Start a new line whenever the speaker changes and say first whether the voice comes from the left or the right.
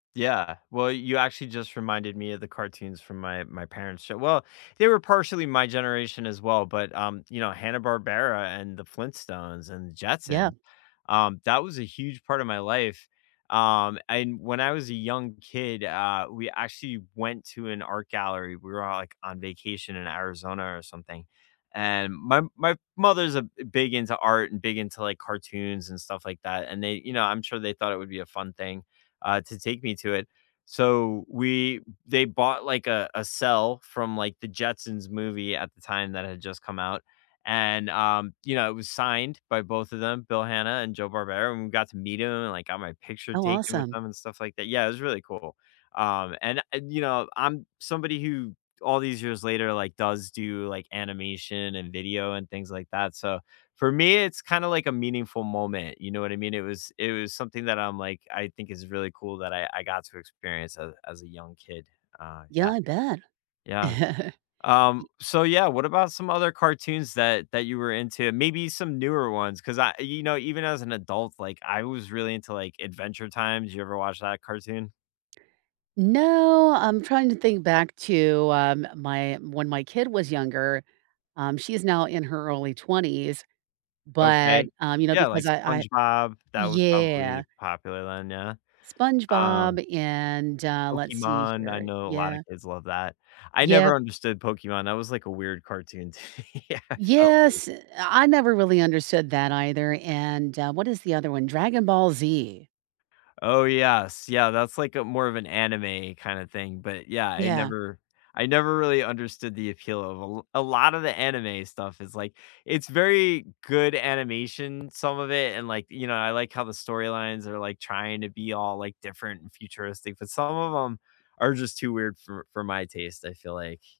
left: Yeah. Well, you actually just reminded me of the cartoons from my my parent's show. Well, they were partially my generation as well, but, um, you know, Hanna-Barbera, and the Flintstones, and the
right: Yeah.
left: Jetsons, um, that was a huge part of my life, um, and when I was a young kid, uh, we actually went to an art gallery, we were all, like, on vacation in Arizona or something, and my my mother's a b big into art, and big into, like, cartoons, and stuff like that, and they you know, I'm sure they thought it would be a fun thing, uh, to take me to it, so we they bought, like, a a cell from, like, the Jetsons movie at the time that had just come out, and, um, you know, it was signed by both of them, Bill Hanna and Joe Barbera, and we got to meet 'em, and I got my picture
right: Oh,
left: taken with
right: awesome.
left: them, and stuff like that. Yeah, it was really cool. Um, and I'd you know, I'm somebody who all these years later, like, does do, like, animation, and video, and things like that, so, for me, it's kinda like a meaningful moment, you know what I mean? It was It was something that I'm like, I think is really cool that I I got to experience as as a young kid, uh,
right: Yeah,
left: yeah.
right: I bet.
left: Yeah, um,
right: Y
left: so yeah, what about some other cartoons that that you were into, maybe some newer ones, 'cause I, you know, even as an adult, like, I was really into, like, Adventure Time. Did you ever watch that cartoon?
right: No, I'm trying to think back to, um, my when my kid was younger um, she's now in her early 20s, but,
left: OK.
right: um, you know,
left: Yeah, like,
right: because I I
left: SpongeBob, that was
right: Yeah.
left: probably popular then, yeah. Um
right: SpongeBob and, uh Let's see
left: Pokemon, I
right: here.
left: know a lotta
right: Yeah.
left: kids love that. I
right: Yep.
left: never understood Pokemon, that was, like, a weird cartoon to me, I felt like
right: Yes, uh, I never really understood that either, and, uh What is the other one? Dragon Ball Z.
left: Oh yes, yeah, that's like a more of an anime kinda thing, but yeah, I
right: Yeah.
left: never I never really understood the appeal of a l A lot of the anime stuff is like it's very good animation, some of it, and, like, you know, I like how the storylines are, like, trying to be all, like, different and futuristic, but some of 'em are just too weird for for my taste, I feel like